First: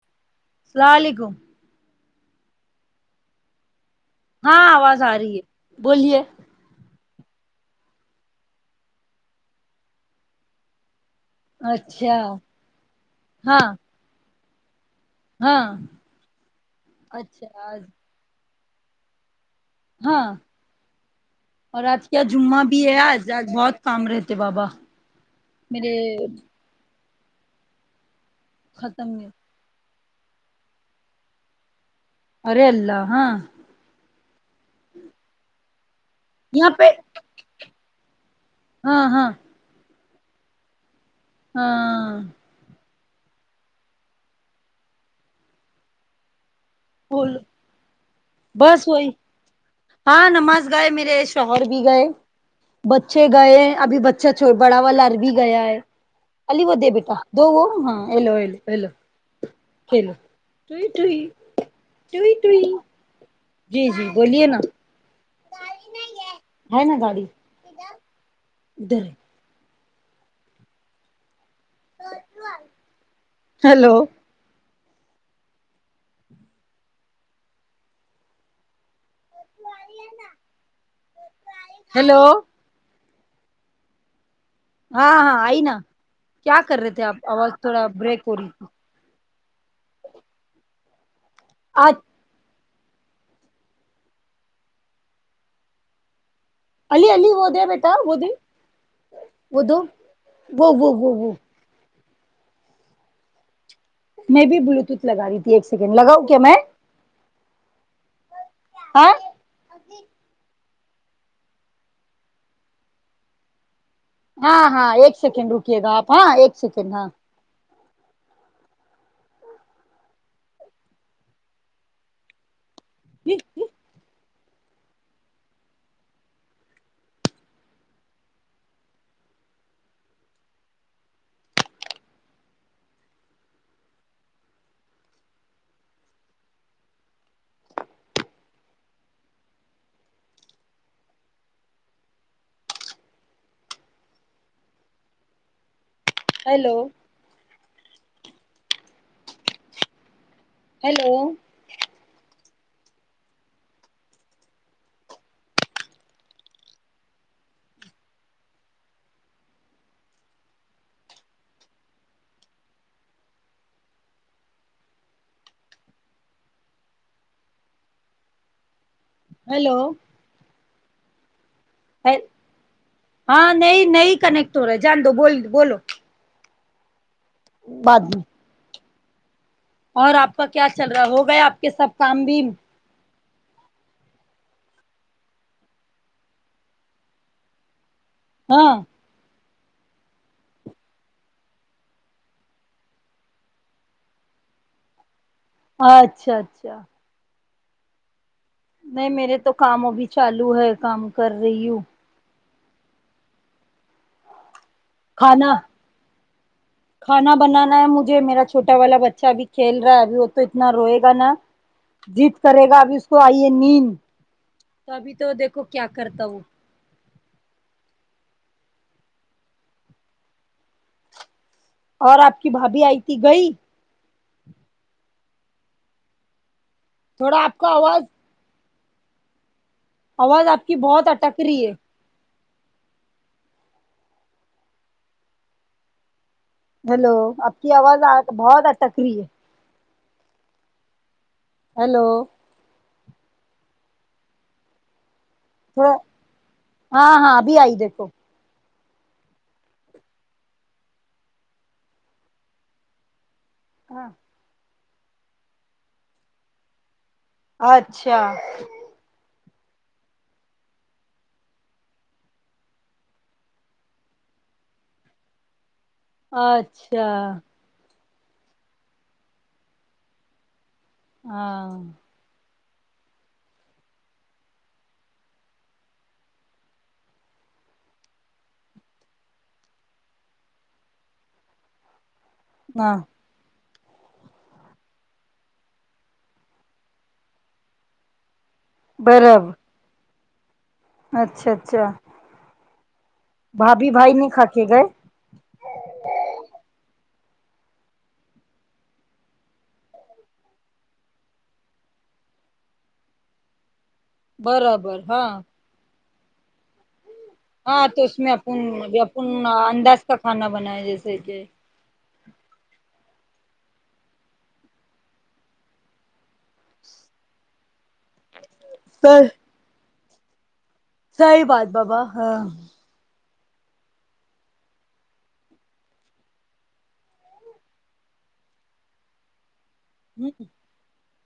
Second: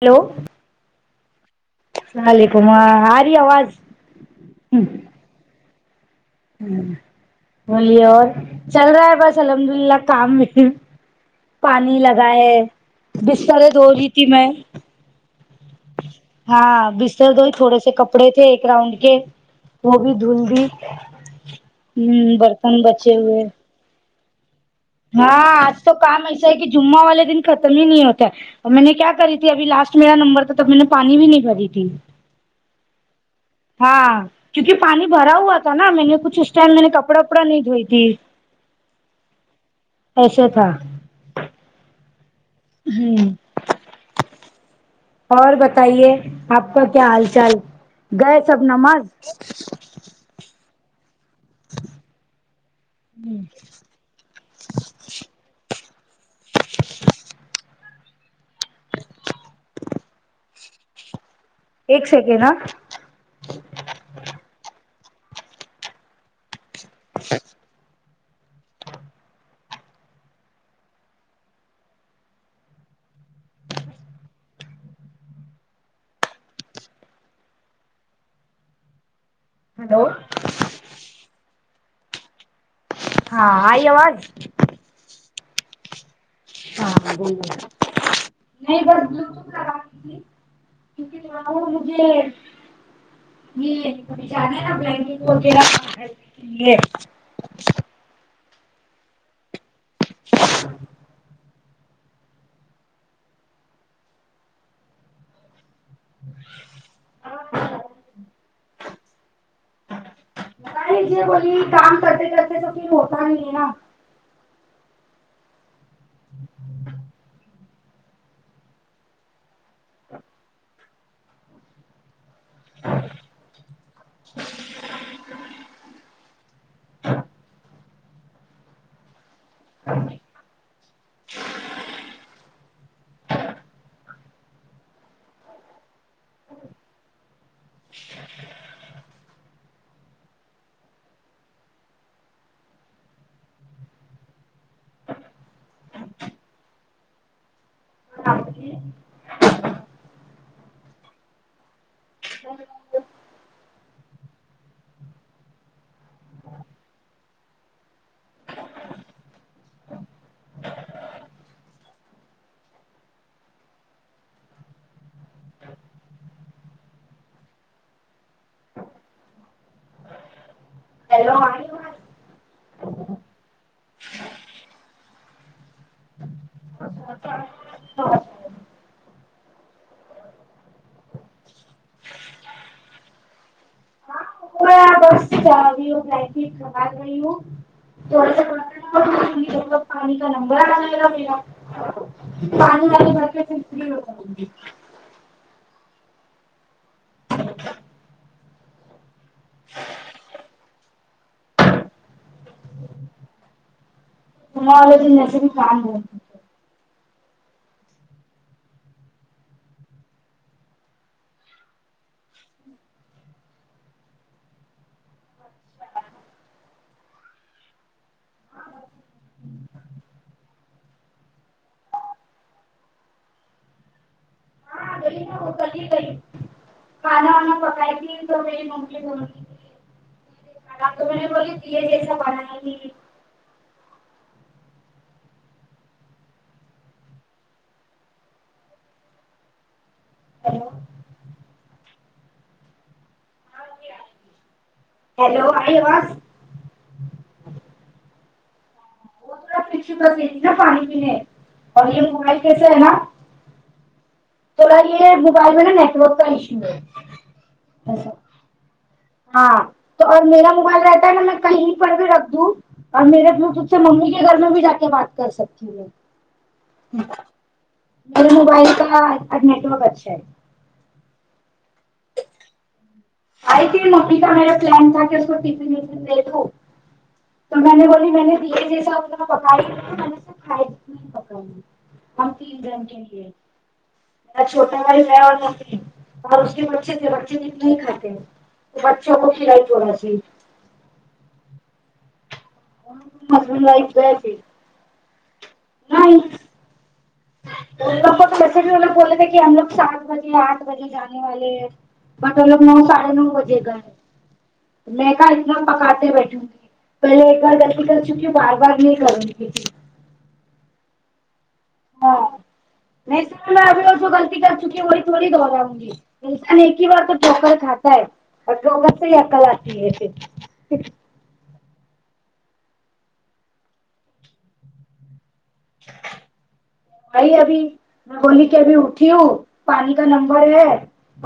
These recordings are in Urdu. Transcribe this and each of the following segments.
ہیلو وعلیکم اللام علیکم آری آواز ہاں آواز آ رہی ہے بولیے ہ بولیے اور چل رہا ہے بس الحمد للہ کام میں پانی اچھا لگا ہے بستر ہاں دھو رہی تھی میں ہاں ہاں بستر اچھا دوئی تھوڑے آج سے کپڑے تھے ایک راؤنڈ کے وہ بھی ہاں دھل دی اور آج کیا ہ جمعہ برتن بھی ہے بچے آج ہوئے آج بہت کام رہتے بابا ہاں آج میرے تو کام ایسا ہے کہ جمعہ والے دن ختم ہی نہیں ہوتا اور میں نے کیا کری ھی اھی لاسٹ میرا نمبر تھا تب میں نے پانی بھی نہیں بھری تھی ارے ال ہاں ہاں کیونکہ پانی بھرا ہوا تھا نا میں نے کچھ اس یہاں ٹائم میں پہ نے کپڑا وپڑا نہیں دھوئی تھی ہاں ہاں ایسے تھا ہاں [unintelligible] اور بتائیے آپ کا کیا حال بول چال گئے سب بس نماز وہی ہاں نماز گائے میرے شوہر بھی گئے بچے گئے ابھی ب اچھا چھو بڑا ول ار بھی گیا ہے الی وہ دے بیٹا دو وہ ہاں ہیلولولولو [unintelligible] ایک سیکنڈ ہ ٹوئی جی جی بولیے نا ہے نا گاڑی ڈر ہیلو ہیلو ہیلو ہاں آئی آواز ہاں ہاں آئی نا کیا کر رہے تھے ہاںاں آپ بو آواز تھوڑا بریک ہو رہی تھی نہیں ب کیونک آج مجھے یہ پ جان نا بلکٹ وغیرہ الی ا ہوود بیٹاود وہ وہ وہ وہ میں بھی بلوٹوت لگ رہی تھی ایک سیکنڈ لگاؤ کیا میں ہاں بتائی بولیے کام کرتے کرتے تو پھر ہوتا نہیں ہے ہاں ہاں ایک سیکنڈ رکیے گا آپ ہاں ایک سیکنڈ ہاں ہچ [unintelligible] ج [inaudible] [unintelligible] [unintelligible] ہیلو جی ہیلو ہاں ہیلو اللو م ہاں نہیں نہیں کنیکٹ ہو رہا ہے جان دو بول بولو باکی اور آپ کا کیا چل رہا ہے ہو گیا آپ کے سب کام بھی ی کمائی رہی ہ ہو ہاں تھا ب پانی کا نمبر آ ل گا میرا [unintelligible] اچھا اچھا نہیں میرے تو کام ابھی چالو ہے کام کر رہی ہوں تمہارا ج جسے بھی کھانا کام ہو کھانا بنانا ہے مجھے میرا چھوٹا والا بچہ ابھی کھیل رہا ہے ابھی وہ تو اتنا روئے گا نا جیت کرے گا اب اس کو آئیے نیند تو ابھی تو دیکھو کیا کرتا وہ اور آپ کی بھابھی آئی تھی گئی [unintelligible] [unintelligible] کھانا تھوڑا آپ [unintelligible] کا آواز تو آواز آپ کی بہت میں نے اٹک بولی رہی ہے یہ جیسا پالا نہیں ہیلو آپ کی آواز بہت ا ٹک رہی ہے ہلو ہیلو ہیلو آئی تھوڑا آواز ہاں ہاں اب آئی دیکھو وہ تھوڑا نا پانی پینے اور یہ موبائل کیسے ہے نا ہاں تولا گ موبائل میں ن نیٹورک تو ایو اچھا ہاں تو اور میرا موبائل رہتا ہے نا میں کہیں پر بھی رکھ دوں اور میرے پ سے ممی کے گھر میں بھی جا کے بات کر سکتی ہوں [unintelligible] میرے موبائل کا آج نیٹورک اچھا ہے ہاں آئی تھی ممی کا میرا پلان تھا کہ اس کو ٹفن وفن دے دو تو میں نے بولی میں نے دھیے جیسا پکائی نے کھائی پکائی ہم تیس دن ہاں کےے چھوٹا بائی ہے اور اور اس کے بچے سے بچے نہیں کھاتے بچوں کو برابر کھلائی تھوڑا سی اچھا اچھا ملہ بھابھی بھائی نہیں کھا کے گئے لوگ کو ویسے بھی ہمگ بولے تھے کہ ہم لوگ سات بجے آٹ بجے جانے والے ہیں بٹ لوگ نو ساڑھے نو بجے گئے برابر میں ہاں کہ ایک دم پکاتے بیٹھھی تی پہلے بار گتی ہاں کر تو اس چکی ہے میں بار بار نہیں اپن اپن کرک انداز کا کھانا بنایا جیسے کہ ہاں نہیں سر میں ابھی اور جو غلطی کر چکیوں وہی تھوڑی دوہراؤں گی انسان ایک ہی بار تو وکر کھاتا ہے اور وکر سے ہی عقل آتی ہے پھر سحی بات بابا ہاں بھائی ابھی میں بولی کے ابھی اٹھی ہوں پانی کا نمبر ہے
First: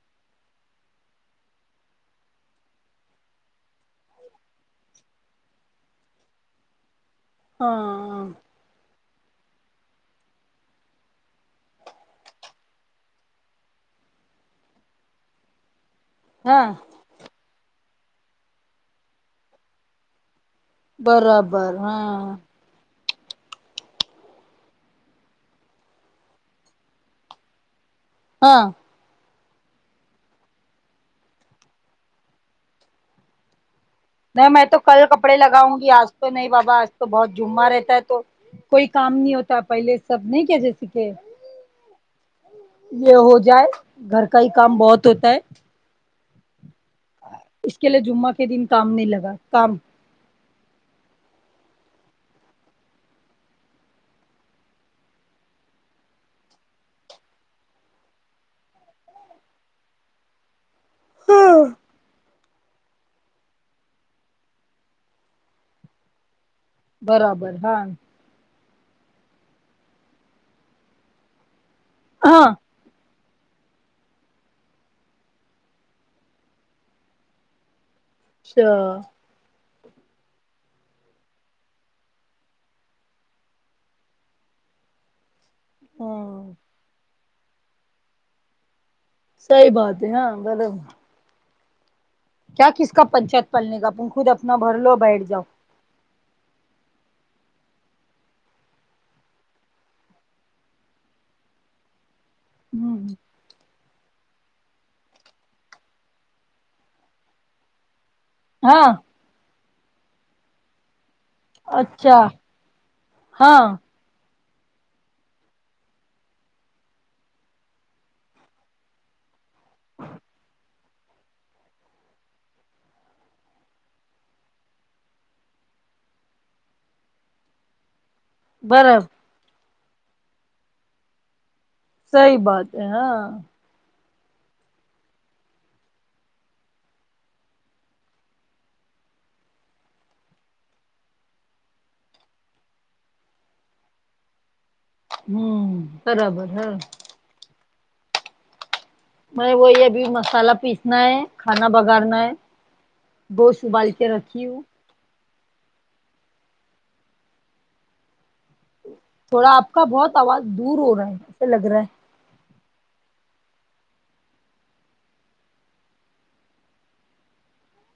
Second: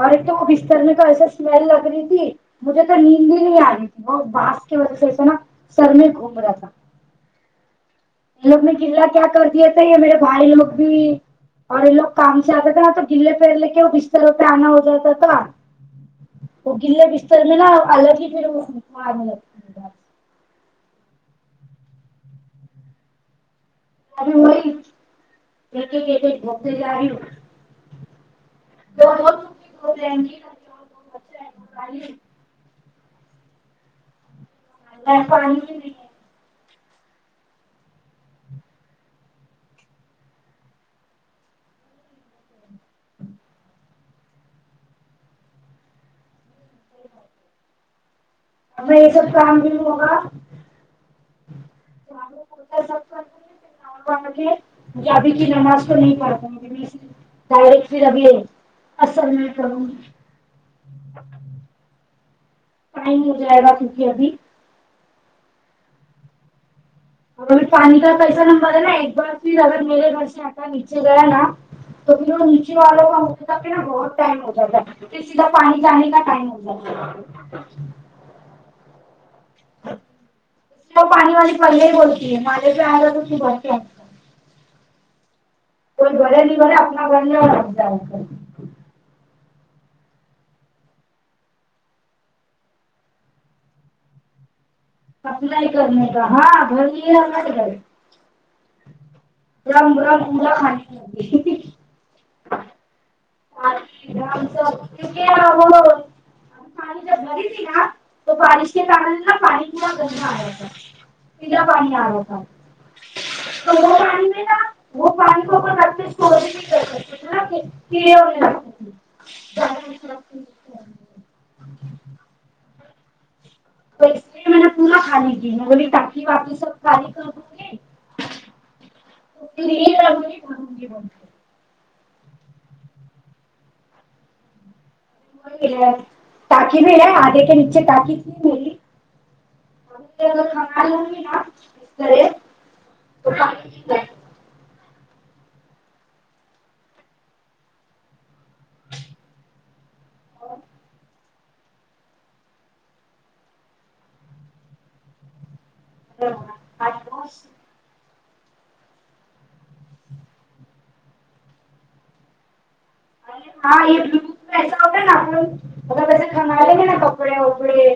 ارے تو وہ بسترنے کا ایسا اسمیل لگ رہی تھی مجھے تو نیندی نہیں آ رہی تھی وہ بانس کی وجہ سے ایسا نا سر میں گھوم رہا تھا ہاں لوگ نے کلا کیا کر دیا تھا میرے بھائی لوگ بھی اور یہ لوگ کام سے آتے تھے نا تو گلے پر لے کے وہ بستروں پہ آنا ہو جاتا تھا ہاں وہ گلے بستر میں نا الگ ہی پھر مارنے لگ برابر ہاں ایک ایک ایک ایک ڈتے لار ہاں دوں ہو جائیں گے نہیں میں تو کل کپڑے پانی بھی لگاؤں نہیں گی ہے آج تو نہیں بابا آج تو بہت جمہ رہتا ہے تو کوئی کام نہیں ہوتا پہلے سب نہیں کیا جی س کہ یہ ہو جائے گھر کا ہی کام بہت ہوتا ہے اس کے لیے جمعہ کے دن اب کام میں نہیں یہ سب لگا کام نہیں ہوگا تا سب کرتے پھر آ کے مھے ابھی کی نماز تو نہیں پڑ پائ گے ڈائریک پھر ابھی اصل میں کروں گی پائ نہیں ہو جائے گا کیونکہ ابھی اور برابر ا ہاں پانی کا پیسہ نمب رہا نا ایک بار پھر اگر میرے گھر سے آتا نیچے گیا نا تو پھر ہاں نیچے والے کو نا بہت ٹائم ہو جاتا ہے پھر سیدھا پانی جانے کا ٹائم ہو جاتا ہے اچھا [inaudible] وہ پانی والی پریا ہی بولتی ہے مالے پہ آ گا تو صبھرتے کوئی گھر ہاں نہیں گھر اپنا گگتا ہے صحیح بات ہے ہاں ملب کیا کس کا پنچات پلنے کا اپ خود اپنا بھر لو بیٹھ جاؤ اپلائی کرنے کا ہاں گھر ہی گ رام رام ملا خھانی ل ہوں گ کیک وہانی بری ت نا تو بارش کے ہاں کن نا پانی پورا گندا آیا س پھا پانی آ اچھا رہا تھا ہاں پانی ا وہ پانی کووپر ر کے چوری نہیں کر سکتے تھے [inaudible] تو اسے میں نے پورا خالی کی میں بولی تی واپی سب خالی کر دوں گی بر [inaudible] گی [unintelligible] صحی بات ہے ہاں وہ تااکی بھی رہ ہے آگے کے نیچے تاقی کی م کھان نا اسر توانی ہوں برابر ہاں م وہی ابھی مسالہ پیسنا ہے [unintelligible] کھانا بگارنا ہے گوشت ابال کے رکھی ہوں آ [unintelligible] تھوڑا آپ کا بہت آواز دور ہو رہا ہے ایسے لگ رہا ہے [inaudible] اے ہاں یہ بو ایسا ہوتا ہے نا آ [unintelligible] کسے کھمل گ نا کپڑے وپڑے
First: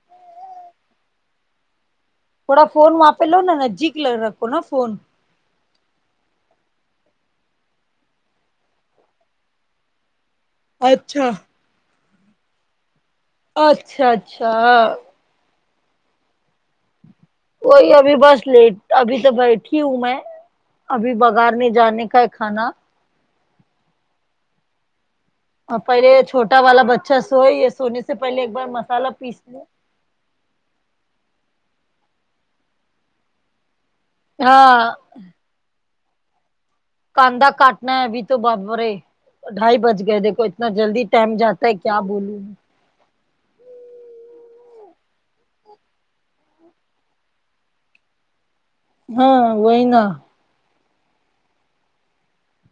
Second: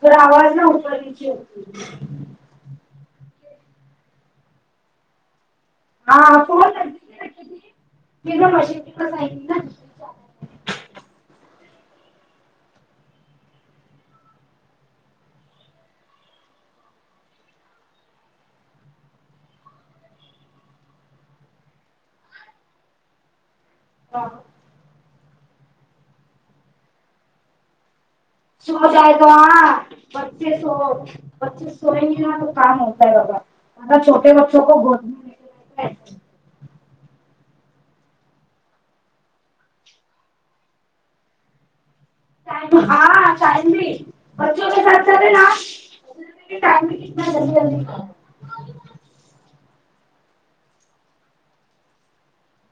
تو آواز نہا اپرنے ہوتی تھوڑا فون وہاں پہ لو نا نزدیک ل رکھو نا فون [unintelligible] ہاں ف کرتی م بس [unintelligible] اچھا اچھا اچھا وہی ابھی بس لیٹ ابھی تو بیٹھی ہوں میں ابھی بگار نہیں جانے کا ہے کھانا ہاں اور پہلے چھوٹا والا بچہ سوئے یہ سونے سے پہلے ایک بار مسالہ پیس لے پچیس سو پچیس سو میں م نا تو کام ہوتا ہے بابادا چھوٹا ے بچوں کو ہاں بنے [unintelligible] کنددا کٹنا ہے اب تو بابرے ڈھائی بج گئے دیکھو اتنا جلدی ٹائم جاتا ہے کیا بولوں ٹائم ہاں بچوں کے ساتھ سات ہے نپ [unintelligible] م کنا چ جی [unintelligible] ہاں وہئی نا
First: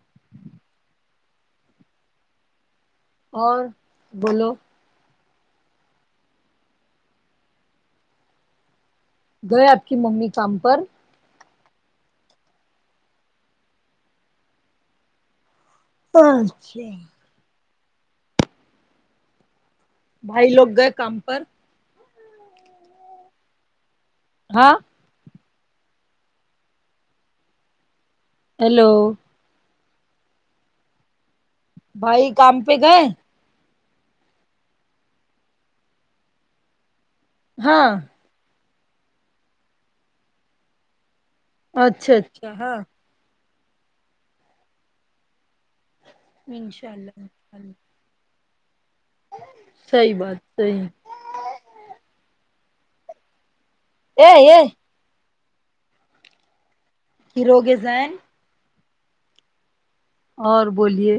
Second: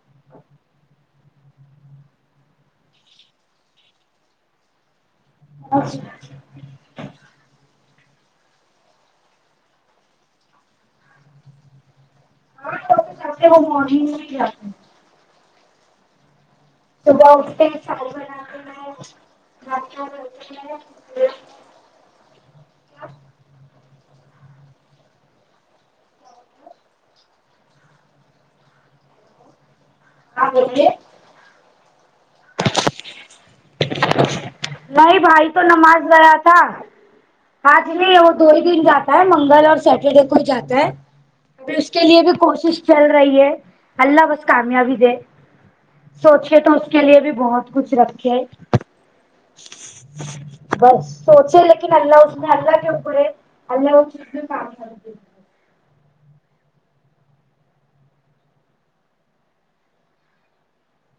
ا [inaudible] اور بولو اچھا [inaudible] گئے آپ کی مممی کام پر [unintelligible] ہاں وہ مگ میں ہی جاتے [inaudible] چھا [unintelligible] تو با ا چ بھائی لوگ گئے کام پر [unintelligible] ہاں ہیلو ہاں بوولے بھائی کام پہ گئے نہیں بھائی تو نماز گیا تھا آج ہاں نہیں ہوتا دو ہی دن جاتا ہے منگل اور سیٹرڈے کو جاتا ہے ا اس کے اچھا لیے بھی اچھا ہاں کوشش چل رہا رہی ہے اللہ بس کامیابی دے سوچے تو اس انشاء کے اللہ لیے بھی انشاء بہت اللہ کچھ رکھے صحیح بات صحیح بس سوچے لیکن اللہ اس نے اللہ کیوں پڑے ال نے [unintelligible] ا یہ [inaudible] ہیروگ زین [unintelligible] اور بولیے